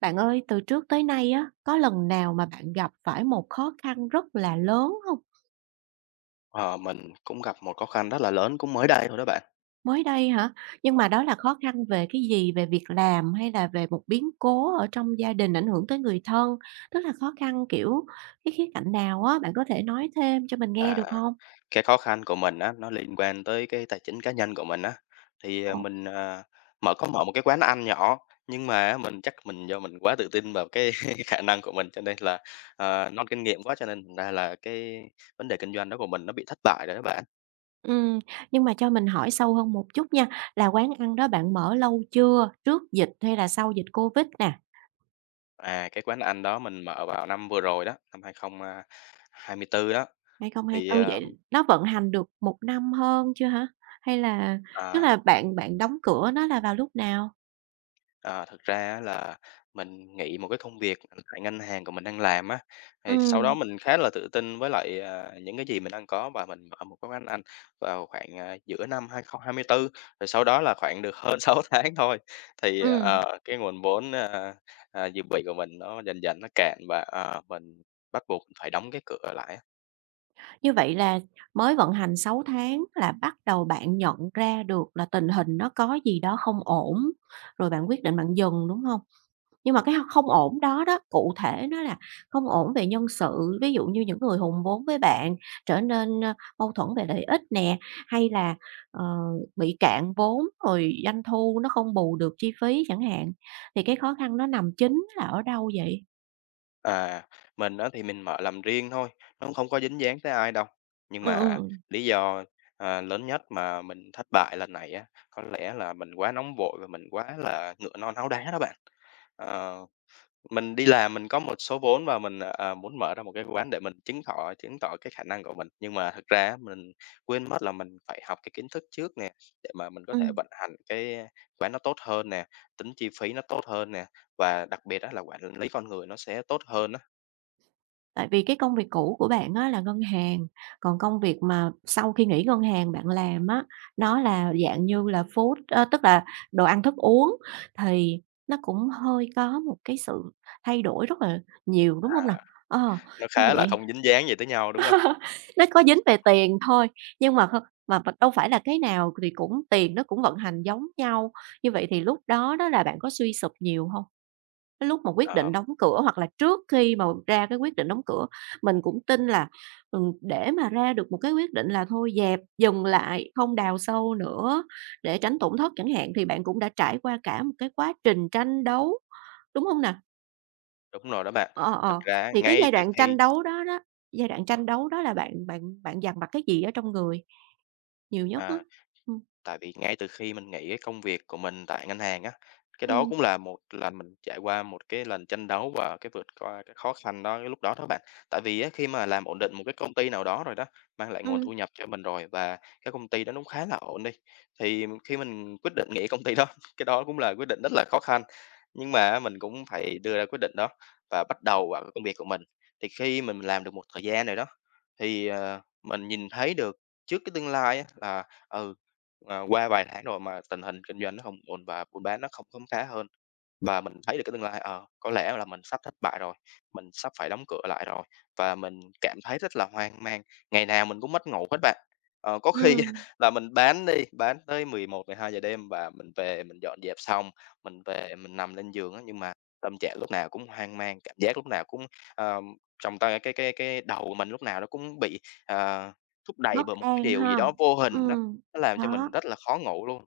Bạn ơi, từ trước tới nay á, có lần nào mà bạn gặp phải một khó khăn rất là lớn không? Ờ, mình cũng gặp một khó khăn rất là lớn, cũng mới đây thôi đó bạn. Mới đây hả? Nhưng mà đó là khó khăn về cái gì? Về việc làm hay là về một biến cố ở trong gia đình ảnh hưởng tới người thân? Tức là khó khăn, kiểu, cái khía cạnh nào á, bạn có thể nói thêm cho mình nghe À, được không? cái khó khăn của mình á, nó liên quan tới cái tài chính cá nhân của mình á. Thì, ờ, Ồ. mình, ờ, mở một cái quán ăn nhỏ, nhưng mà á, mình do mình quá tự tin vào cái khả năng của mình, cho nên là, ờ, non kinh nghiệm quá, cho nên thành ra là cái vấn đề kinh doanh đó của mình nó bị thất bại rồi đó bạn. Ừm, nhưng mà cho mình hỏi sâu hơn một chút nha, là quán ăn đó bạn mở lâu chưa? Trước dịch hay là sau dịch Covid nè? Cái quán ăn đó mình mở vào năm vừa rồi đó, năm 2000, 24 đó, thì, 2024 ờ, vậy nó vận hành được một năm hơn chưa hả? Hay là Tức à là bạn bạn đóng cửa nó là vào lúc nào? Ờ, thực ra á là mình nghỉ một cái công việc tại ngân hàng của mình đang làm á, thì sau đó Ừm, mình khá là tự tin với lại, những cái gì mình đang có và mình mở một cái quán bán ăn vào khoảng, giữa năm 2024, rồi sau đó là khoảng được hơn 6 tháng thôi, ừm, cái nguồn vốn, dự bị của mình nó dần dần cạn và, mình bắt buộc phải đóng cái cửa lại á. Như vậy là mới vận hành 6 tháng là bắt đầu bạn nhận ra được là tình hình nó có gì đó không ổn, rồi bạn quyết định bạn dừng, đúng không? Nhưng mà cái không ổn đó đó, cụ thể nó là không ổn về nhân sự, ví dụ như những người hùng vốn với bạn trở nên, ơ, mâu thuẫn về lợi ích nè, hay là, ờ, bị cạn vốn rồi doanh thu nó không bù được chi phí chẳng hạn. Thì cái khó khăn nó nằm chính là ở đâu vậy? À, mình á thì mình mở làm riêng thôi, nó cũng không có dính dáng tới ai đâu. Nhưng Ừm, ừm, mà ừm. lý do, lớn nhất mà mình thất bại lần này á, có lẽ là mình quá nóng vội và mình quá là ngựa non háu đá đó bạn. Ờ, mình đi làm mình có một số vốn và mình, muốn mở ra một cái quán để mình chứng tỏ cái khả năng của mình, nhưng mà thực ra á mình quên mất là mình phải học cái kiến thức trước nè, để mà mình có thể vận hành cái quán nó tốt hơn nè, tính chi phí nó tốt hơn nè, và đặc biệt á là quản lý con người nó sẽ tốt hơn á. Tại vì cái công việc cũ của bạn á là ngân hàng, còn công việc mà sau khi nghỉ ngân hàng bạn làm á, nó là dạng như là food ơ, tức là đồ ăn thức uống, thì nó cũng hơi có một cái sự thay đổi rất là nhiều, đúng không nào? Ờ, Nó như khá là vậy không dính dáng gì tới nhau, đúng không? nó có dính về tiền thôi, nhưng mà mà đâu phải là cái nào thì cũng tiền nó cũng vận hành giống nhau, như vậy thì lúc đó đó là bạn có suy sụp nhiều không, cái lúc mà quyết Ờ, định đóng cửa hoặc là trước khi mà ra cái quyết định đóng cửa, mình cũng tin là, để mà ra được một cái quyết định là thôi dẹp, dừng lại, không đào sâu nữa để tránh tổn thất chẳng hạn, thì bạn cũng đã trải qua cả một cái quá trình tranh đấu, đúng không nè? đúng rồi đó bạn. Ờ, Thật ờ, ra thì cái ngay từ khi giai đoạn tranh đấu đó là bạn bạn bạn dằn vặt cái gì ở trong người nhiều nhất á? à. Ừm, Tại vì ngay từ khi mình nghỉ cái công việc của mình tại ngân hàng á, cái đó ừm, cũng là một lần mình trải qua một cái lần tranh đấu và cái vượt qua cái khó khăn đó cái lúc đó đó bạn. Tại vì á, khi mà làm ổn định một cái công ty nào đó rồi đó, mang lại nguồn ừm, thu nhập cho mình rồi và cái công ty đó nó cũng khá là ổn đi, thì khi mình quyết định nghỉ công ty đó, cái đó cũng là quyết định rất là khó khăn. Nhưng mà mình cũng phải đưa ra quyết định đó và bắt đầu vào cái công việc của mình. Thì khi mình làm được một thời gian rồi đó, mình nhìn thấy được trước cái tương lai á là, ừ, Ờ, qua vài tháng rồi mà tình hình kinh doanh nó không ổn và buôn bán nó không khấm khá hơn. Và mình thấy được cái tương lai, có lẽ là mình sắp thất bại rồi, mình sắp phải đóng cửa lại rồi, và mình cảm thấy rất là hoang mang, ngày nào mình cũng mất ngủ hết bạn. Ờ, có khi ừm, là bán tới 11:00 giờ đêm và mình về mình dọn dẹp xong, mình về mình nằm lên giường á, nhưng mà tâm trạng lúc nào cũng hoang mang, cảm giác lúc nào cũng, ờ, trong tay cái đầu của mình lúc nào nó cũng bị, ờ, thúc đẩy bất bởi một cái an điều gì ha. đó vô hình đó Ừm, nó làm cho đó. mình rất là khó ngủ luôn.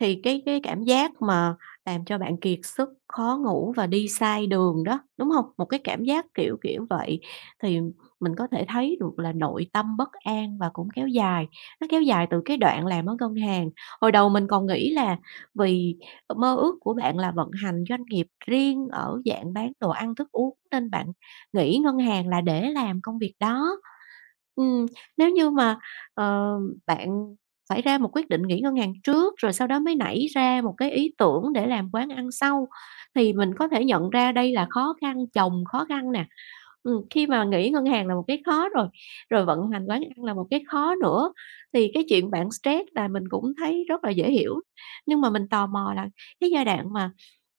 Thì cái cảm giác mà làm cho bạn kiệt sức, khó ngủ và đi sai đường đó, đúng hông? Một cái cảm giác kiểu kiểu vậy, thì mình có thể thấy được là nội tâm bất an và cũng kéo dài, nó kéo dài từ cái đoạn làm ở ngân hàng. Hồi đầu mình còn nghĩ là vì mơ ước của bạn là vận hành doanh nghiệp riêng ở dạng bán đồ ăn thức uống nên bạn nghỉ ngân hàng là để làm công việc đó. Ừm, Nếu như mà, ờ, bạn phải ra một quyết định nghỉ ngân hàng trước, rồi sau đó mới nảy ra một cái ý tưởng để làm quán ăn sau, thì mình có thể nhận ra đây là khó khăn chồng khó khăn nè. Khi mà nghỉ ngân hàng là một cái khó rồi, rồi vận hành quán ăn là một cái khó nữa, thì cái chuyện bạn stress là mình cũng thấy rất là dễ hiểu. Nhưng mà mình tò mò là cái giai đoạn mà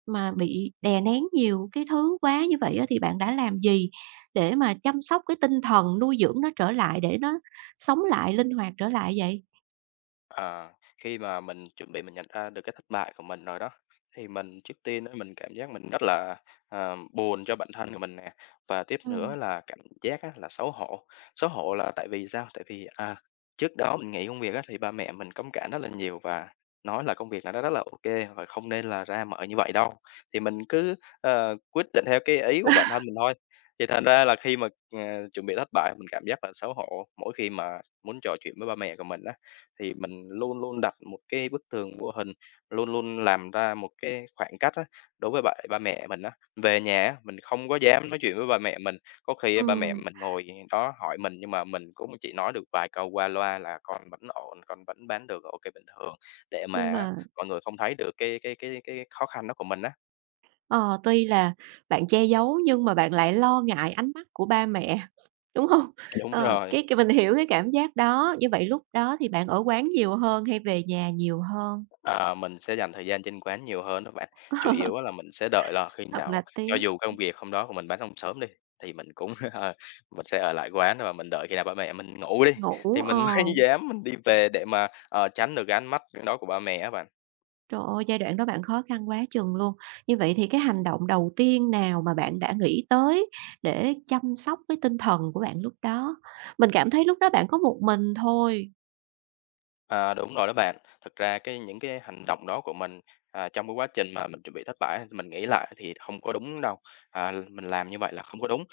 mà bị đè nén nhiều cái thứ quá như vậy á, thì bạn đã làm gì để mà chăm sóc cái tinh thần, nuôi dưỡng nó trở lại để nó sống lại, linh hoạt trở lại vậy? À, khi mà mình chuẩn bị nhận ra được cái thất bại của mình rồi đó, thì mình trước tiên á, mình cảm giác mình rất là, buồn cho bản thân của mình nè, và tiếp Ừ. nữa là cảm giác á, là xấu hổ. Xấu hổ là tại vì sao? Tại vì, trước đó mình nghỉ công việc á, thì ba mẹ mình cấm cản rất là nhiều và nói là công việc này nó rất là ok và không nên là ra mở như vậy đâu. Thì mình cứ quyết định theo cái ý của bản thân mình thôi, thì thành ra là khi mà, chuẩn bị thất bại mình cảm giác là xấu hổ mỗi khi mà muốn trò chuyện với ba mẹ của mình thì mình luôn luôn đặt một cái bức tường vô hình, luôn luôn làm ra một cái khoảng cách á, đối với lại ba mẹ mình á. Về nhà á, mình không có dám nói chuyện với ba mẹ mình, có khi á ba mẹ Ừm, mình ngồi đó hỏi mình nhưng mà mình cũng chỉ nói được vài câu qua loa là "Con vẫn ổn, con vẫn bán được, ô bình thường." Để mà nhưng á mà, mọi người không thấy được cái cái khó khăn đó của mình á. ờ, tuy là bạn che giấu nhưng mà bạn lại lo ngại ánh mắt của ba mẹ, đúng không? Đúng Ờ, rồi. cái mình hiểu cái cảm giác đó, như vậy lúc đó thì bạn ở quán nhiều hơn hay về nhà nhiều hơn? Ờ, mình sẽ dành thời gian trên quán nhiều hơn đó bạn. Chủ yếu á là mình sẽ đợi là khi Thật là nào cho tiếc, dù công việc hôm đó của mình bán không sớm đi, thì mình cũng, ờ, mình sẽ ở lại quán và mình đợi khi nào ba mẹ mình ngủ đi, ngủ, thì mình ờ. mới dám đi về để mà, tránh được cái ánh mắt đó của ba mẹ á bạn. Trời ơi, giai đoạn đó bạn khó khăn quá chừng luôn. Như vậy thì cái hành động đầu tiên nào mà bạn đã nghĩ tới để chăm sóc cái tinh thần của bạn lúc đó? Mình cảm thấy lúc đó bạn có một mình thôi. À, đúng rồi đó bạn. Thực ra cái những cái hành động đó của mình, trong cái quá trình mà mình chuẩn bị thất bại, mình nghĩ lại thì không có đúng đâu, mình làm như vậy là không có đúng.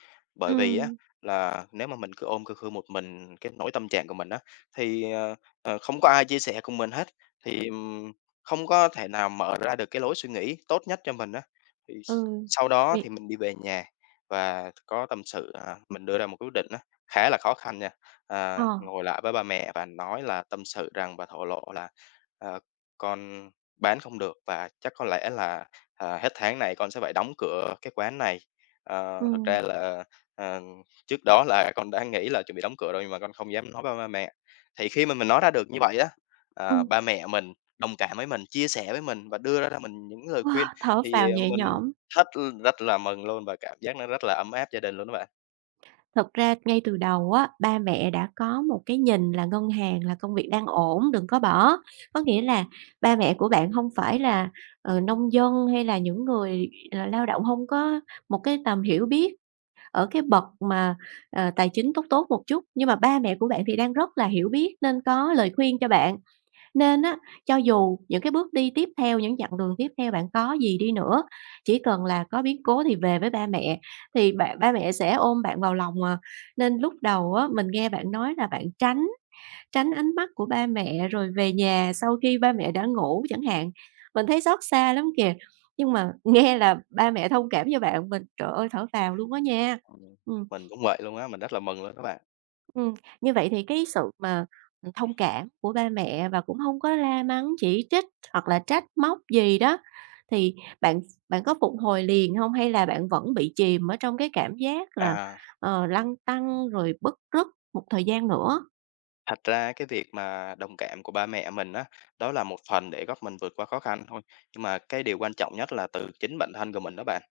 Ừ, Bởi vì á, là nếu mà mình cứ ôm cứ khư một mình cái nỗi tâm trạng của mình á, thì không có ai chia sẻ cùng mình hết, thì không có thể nào mở ra được cái lối suy nghĩ tốt nhất cho mình á. Thì s ừ, Sau thì đó thì mình đi về nhà và có tâm sự, mình đưa ra một quyết định á, khá là khó khăn nha. ờ, Ờ, ngồi lại với ba mẹ và nói là tâm sự rằng và thổ lộ là, ờ, "Con bán không được và chắc có lẽ là, hết tháng này con sẽ phải đóng cửa cái quán này." ừ, Ờ, thực ra là, ờ, trước đó là con đã nghĩ là chuẩn bị đóng cửa rồi nhưng mà con không dám nói với ba mẹ. Thì khi mà mình nói ra được như vậy á, ừ, ba mẹ mình đồng cảm với mình, chia sẻ với mình và đưa ra cho mình những lời khuyên. wow, thở phào thì, ờ, nhẹ mình nhõm. thất rất là mừng luôn và cảm giác nó rất là ấm áp gia đình luôn đó bạn. Thật ra ngay từ đầu á, ba mẹ đã có một cái nhìn là ngân hàng là công việc đang ổn, đừng có bỏ. Có nghĩa là ba mẹ của bạn không phải là, nông dân hay là những người là lao động không có một cái tầm hiểu biết ở cái bậc mà, tài chính tốt tốt một chút, nhưng mà ba mẹ của bạn thì đang rất là hiểu biết nên có lời khuyên cho bạn. Nên á, cho dù những cái bước đi tiếp theo, những chặng đường tiếp theo bạn có gì đi nữa, chỉ cần là có biến cố thì về với ba mẹ, thì ba ba mẹ sẽ ôm bạn vào lòng à. Nên lúc đầu á, mình nghe bạn nói là bạn tránh tránh ánh mắt của ba mẹ rồi về nhà sau khi ba mẹ đã ngủ chẳng hạn, mình thấy xót xa lắm kìa. Nhưng mà nghe là ba mẹ thông cảm cho bạn, mình, trời ơi, thở phào luôn đó nha. Ừm, Ừm. mình cũng vậy luôn á, mình rất là mừng luôn đó bạn. Ừm, như vậy thì cái sự mà, thông cảm của ba mẹ và cũng không có la mắng, chỉ trích hoặc là trách móc gì đó, thì bạn bạn có phục hồi liền không? Hay là bạn vẫn bị chìm ở trong cái cảm giác là, À, lăn tăn rồi bứt rứt một thời gian nữa? thật ra cái việc mà đồng cảm của ba mẹ mình á, đó là một phần để góp mình vượt qua khó khăn thôi. Nhưng mà cái điều quan trọng nhất là từ chính bản thân của mình đó bạn.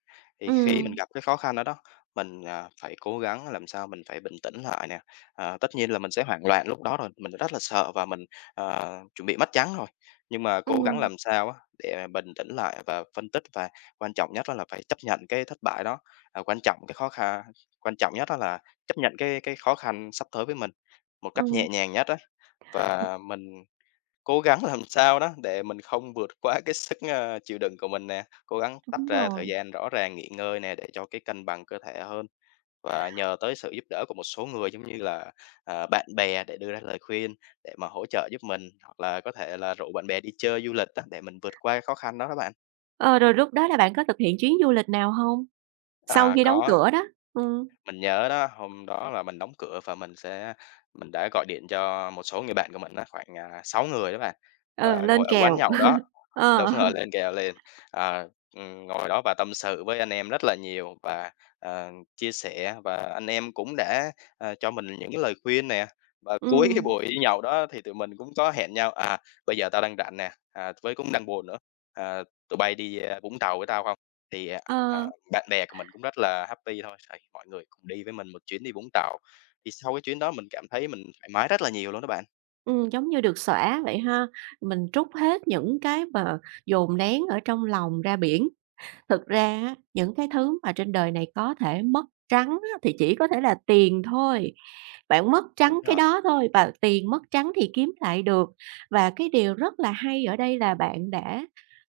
Thì khi mình Ừm, gặp cái khó khăn đó đó, mình phải cố gắng làm sao mình phải bình tĩnh lại nè. À, tất nhiên là mình sẽ hoảng loạn lúc đó rồi, mình rất là sợ và mình chuẩn bị mất trắng rồi. Nhưng mà cố gắng ừm, làm sao á để bình tĩnh lại và phân tích và quan trọng nhất đó là phải chấp nhận cái thất bại đó. À, quan trọng cái khó khăn quan trọng nhất đó là chấp nhận cái khó khăn sắp tới với mình. Một cách ừm, nhẹ nhàng nhất á, đúng và mình cố gắng làm sao đó để mình không vượt quá cái sức, chịu đựng của mình nè, cố gắng tách đúng ra thời rồi. gian rõ ràng nghỉ ngơi nè để cho cái cân bằng cơ thể hơn. Và nhờ tới sự giúp đỡ của một số người giống như là, bạn bè để đưa ra lời khuyên để mà hỗ trợ giúp mình, hoặc là có thể là rủ bạn bè đi chơi du lịch á để mình vượt qua cái khó khăn đó đó bạn. Ờ, rồi lúc đó là bạn có thực hiện chuyến du lịch nào không? Sau À, khi đóng có. cửa đó, ừm, Mình nhớ đó, hôm đó là mình đóng cửa và mình đã gọi điện cho một số người bạn của mình á, khoảng, 6 người đó bạn, ờ, và lên ngồi ở quán kèo. nhậu đó, đâu Ờ, phấn khởi lên kèo lên, ờ, ngồi đó và tâm sự với anh em rất là nhiều và, chia sẻ và anh em cũng đã, cho mình những cái lời khuyên nè. Và cuối cái ừm, buổi nhậu đó thì tụi mình cũng có hẹn nhau, "Bây giờ tao đang rảnh nè, với cũng đang buồn nữa, tụi bay đi, Vũng Tàu với tao không?" Thì, à ờ. Bạn bè của mình cũng rất là happy thôi, thì mọi người cùng đi với mình một chuyến đi Vũng Tàu, thì sau cái chuyến đó mình cảm thấy mình thoải mái rất là nhiều luôn đó bạn. Giống như được xõa vậy ha. Mình trút hết những cái mà dồn nén ở trong lòng ra biển. Thực ra á, những cái thứ mà trên đời này có thể mất trắng á, thì chỉ có thể là tiền thôi. Bạn mất Đúng trắng cái rồi. đó thôi và tiền mất trắng thì kiếm lại được. Và cái điều rất là hay ở đây là bạn đã,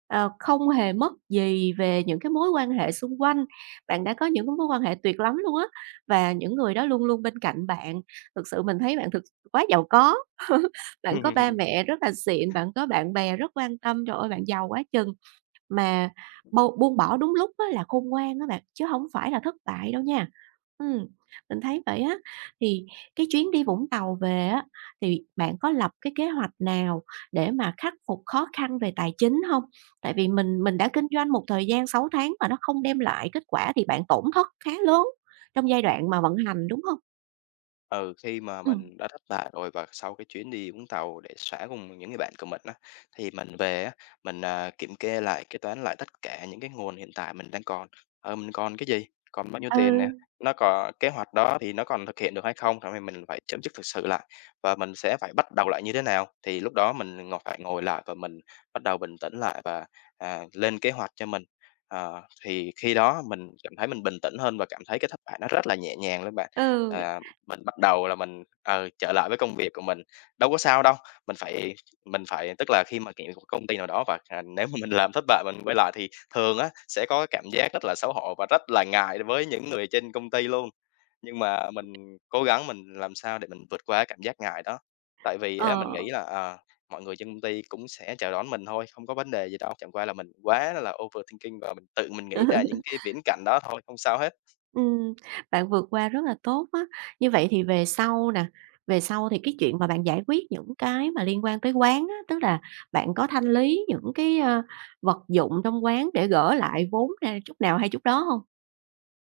không hề mất gì về những cái mối quan hệ xung quanh. Bạn đã có những cái mối quan hệ tuyệt lắm luôn á, và những người đó luôn luôn bên cạnh bạn. Thực sự mình thấy bạn thực quá giàu có. Bạn có ba mẹ rất là xịn, bạn có bạn bè rất quan tâm, trời ơi, bạn giàu quá chừng! Mà bâu buông bỏ đúng lúc á là khôn ngoan đó bạn, chứ không phải là thất bại đâu nha. Ừm, mình thấy vậy á, thì cái chuyến đi Vũng Tàu về á, thì bạn có lập cái kế hoạch nào để mà khắc phục khó khăn về tài chính không? Tại vì mình đã kinh doanh một thời gian 6 tháng mà nó không đem lại kết quả thì bạn tổn thất khá lớn trong giai đoạn mà vận hành, đúng không? Ừ, khi mà mình đã thất bại rồi và sau cái chuyến đi Vũng Tàu để xóa cùng những người bạn của mình á, thì mình về á, mình kiểm kê lại, kế toán lại tất cả những cái nguồn hiện tại mình đang còn. Ờ, mình còn cái gì? Còn bao nhiêu tiền nè? Ừ, Nó còn kế hoạch đó thì nó còn thực hiện được hay không? Thì mình phải chấm dứt thực sự lại và mình sẽ phải bắt đầu lại như thế nào? Thì lúc đó mình ngồi phải ngồi lại và mình bắt đầu bình tĩnh lại và, lên kế hoạch cho mình. Ờ, thì khi đó mình cảm thấy mình bình tĩnh hơn và cảm thấy cái thất bại nó rất là nhẹ nhàng luôn bạn. ừ. À, mình bắt đầu là mình trở lại với công việc của mình, đâu có sao đâu, mình phải mình phải tức là khi mà, kiện một công ty nào đó và, nếu mà mình làm thất bại mình quay lại thì thường á sẽ có cái cảm giác rất là xấu hổ và rất là ngại với những người trên công ty luôn. Nhưng mà mình cố gắng mình làm sao để mình vượt qua cái cảm giác ngại đó, tại vì Ừ, á mình ờ. nghĩ là, mọi người trên công ty cũng sẽ chào đón mình thôi, không có vấn đề gì đâu, chẳng qua là mình quá là overthinking và mình tự mình nghĩ ra những cái viễn cảnh đó thôi, không sao hết. Ừm, bạn vượt qua rất là tốt á. Như vậy thì về sau nè, về sau thì cái chuyện mà bạn giải quyết những cái mà liên quan tới quán á, tức là bạn có thanh lý những cái, ơ, vật dụng trong quán để gỡ lại vốn ra chút nào hay chút đó không?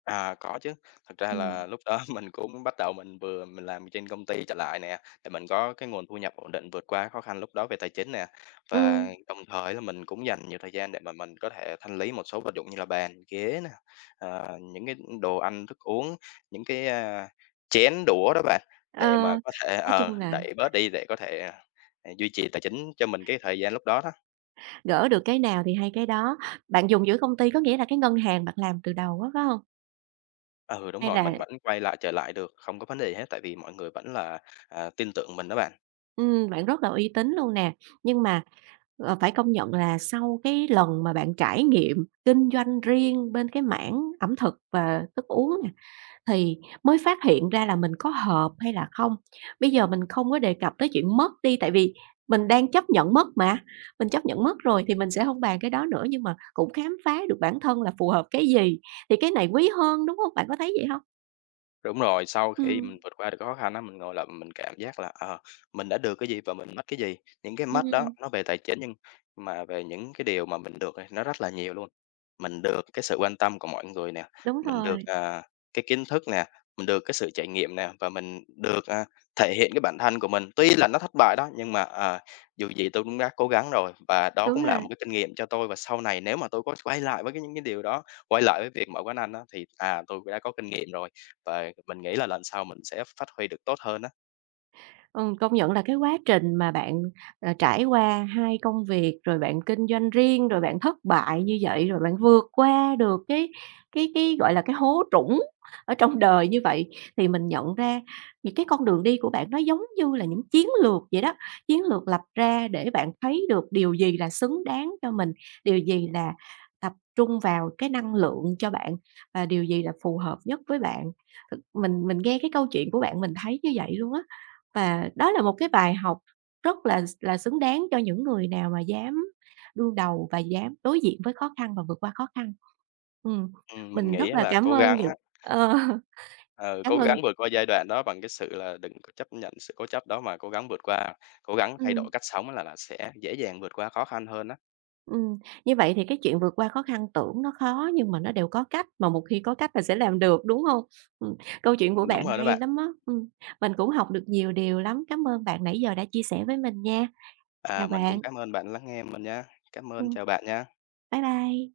À, có chứ. Thật ra Ừ, là lúc đó mình cũng bắt đầu mình vừa mình làm trên công ty trở lại nè, để mình có cái nguồn thu nhập ổn định vượt qua khó khăn lúc đó về tài chính nè. Và ừm, đồng thời là mình cũng dành nhiều thời gian để mà mình có thể thanh lý một số vật dụng như là bàn, ghế nè, những cái đồ ăn, thức uống, những cái chén đũa đó bạn, ờ, để mà có thể, nói chung là đẩy bớt đi để có thể, duy trì tài chính cho mình cái thời gian lúc đó đó. gỡ được cái nào thì hay cái đó. Bạn dùng giữa công ty có nghĩa là cái ngân hàng bạn làm từ đầu á, phải không? Ừ, đúng Hay rồi, mình là. vẫn quay lại trở lại được, không có vấn đề gì hết, tại vì mọi người vẫn là, tin tưởng mình đó bạn. Bạn rất là uy tín luôn nè, nhưng mà, phải công nhận là sau cái lần mà bạn trải nghiệm kinh doanh riêng bên cái mảng ẩm thực và thức uống nè, thì mới phát hiện ra là mình có hợp hay là không. Bây giờ mình không có đề cập tới chuyện mất đi, tại vì mình đang chấp nhận mất mà, mình chấp nhận mất rồi thì mình sẽ không bàn cái đó nữa, nhưng mà cũng khám phá được bản thân là phù hợp cái gì, thì cái này quý hơn, đúng không? Bạn có thấy vậy không? Đúng rồi, sau khi Ừm, mình vượt qua được khó khăn á, ngồi lại mình cảm giác là, mình đã được cái gì và mình mất cái gì. Những cái mất đó ừm, nó về tài chính, nhưng mà về những cái điều mà mình được thì nó rất là nhiều luôn. Mình được cái sự quan tâm của mọi người nè, đúng mình được, rồi, cái kiến thức nè, mình được cái sự trải nghiệm nè, và mình được, thể hiện cái bản thân của mình. Tuy là nó thất bại đó, nhưng mà, dù gì tôi cũng đã cố gắng rồi, và đó đúng cũng là rồi. một cái kinh nghiệm cho tôi. Và sau này nếu mà tôi có quay lại với cái những cái điều đó, quay lại với việc mở quán ăn đó thì, tôi đã có kinh nghiệm rồi. Và mình nghĩ là lần sau mình sẽ phát huy được tốt hơn á. Công nhận là cái quá trình mà bạn, trải qua 2 công việc, rồi bạn kinh doanh riêng, rồi bạn thất bại như vậy, rồi bạn vượt qua được cái, gọi là, cái hố trũng ở trong đời như vậy, thì mình nhận ra những cái con đường đi của bạn nó giống như là những chiến lược vậy đó, chiến lược lập ra để bạn thấy được điều gì là xứng đáng cho mình, điều gì là tập trung vào cái năng lượng cho bạn và điều gì là phù hợp nhất với bạn. Thực mình nghe cái câu chuyện của bạn mình thấy như vậy luôn á. Và đó là một cái bài học rất là xứng đáng cho những người nào mà dám đương đầu và dám đối diện với khó khăn và vượt qua khó khăn. Ừm, Mình mình nghĩ rất là là cảm cố ơn gắng những á, ờ, Ờ. ừ, cảm cố ơn gắng vượt qua giai đoạn đó bằng cái sự là đừng có chấp nhận sự cố chấp đó mà cố gắng vượt qua, cố gắng thay ừm, đổi cách sống là sẽ dễ dàng vượt qua khó khăn hơn á. ừm, như vậy thì cái chuyện vượt qua khó khăn tưởng nó khó nhưng mà nó đều có cách, mà một khi có cách là sẽ làm được, đúng không? Ừm, câu chuyện của Đúng bạn rồi đó hay bạn. lắm á, mình cũng học được nhiều điều lắm. Cảm ơn bạn nãy giờ đã chia sẻ với mình nha. À, Chào mình cũng bạn, cảm ơn bạn lắng nghe mình nha. Cảm ơn, ừm, chào bạn nha. bye bye.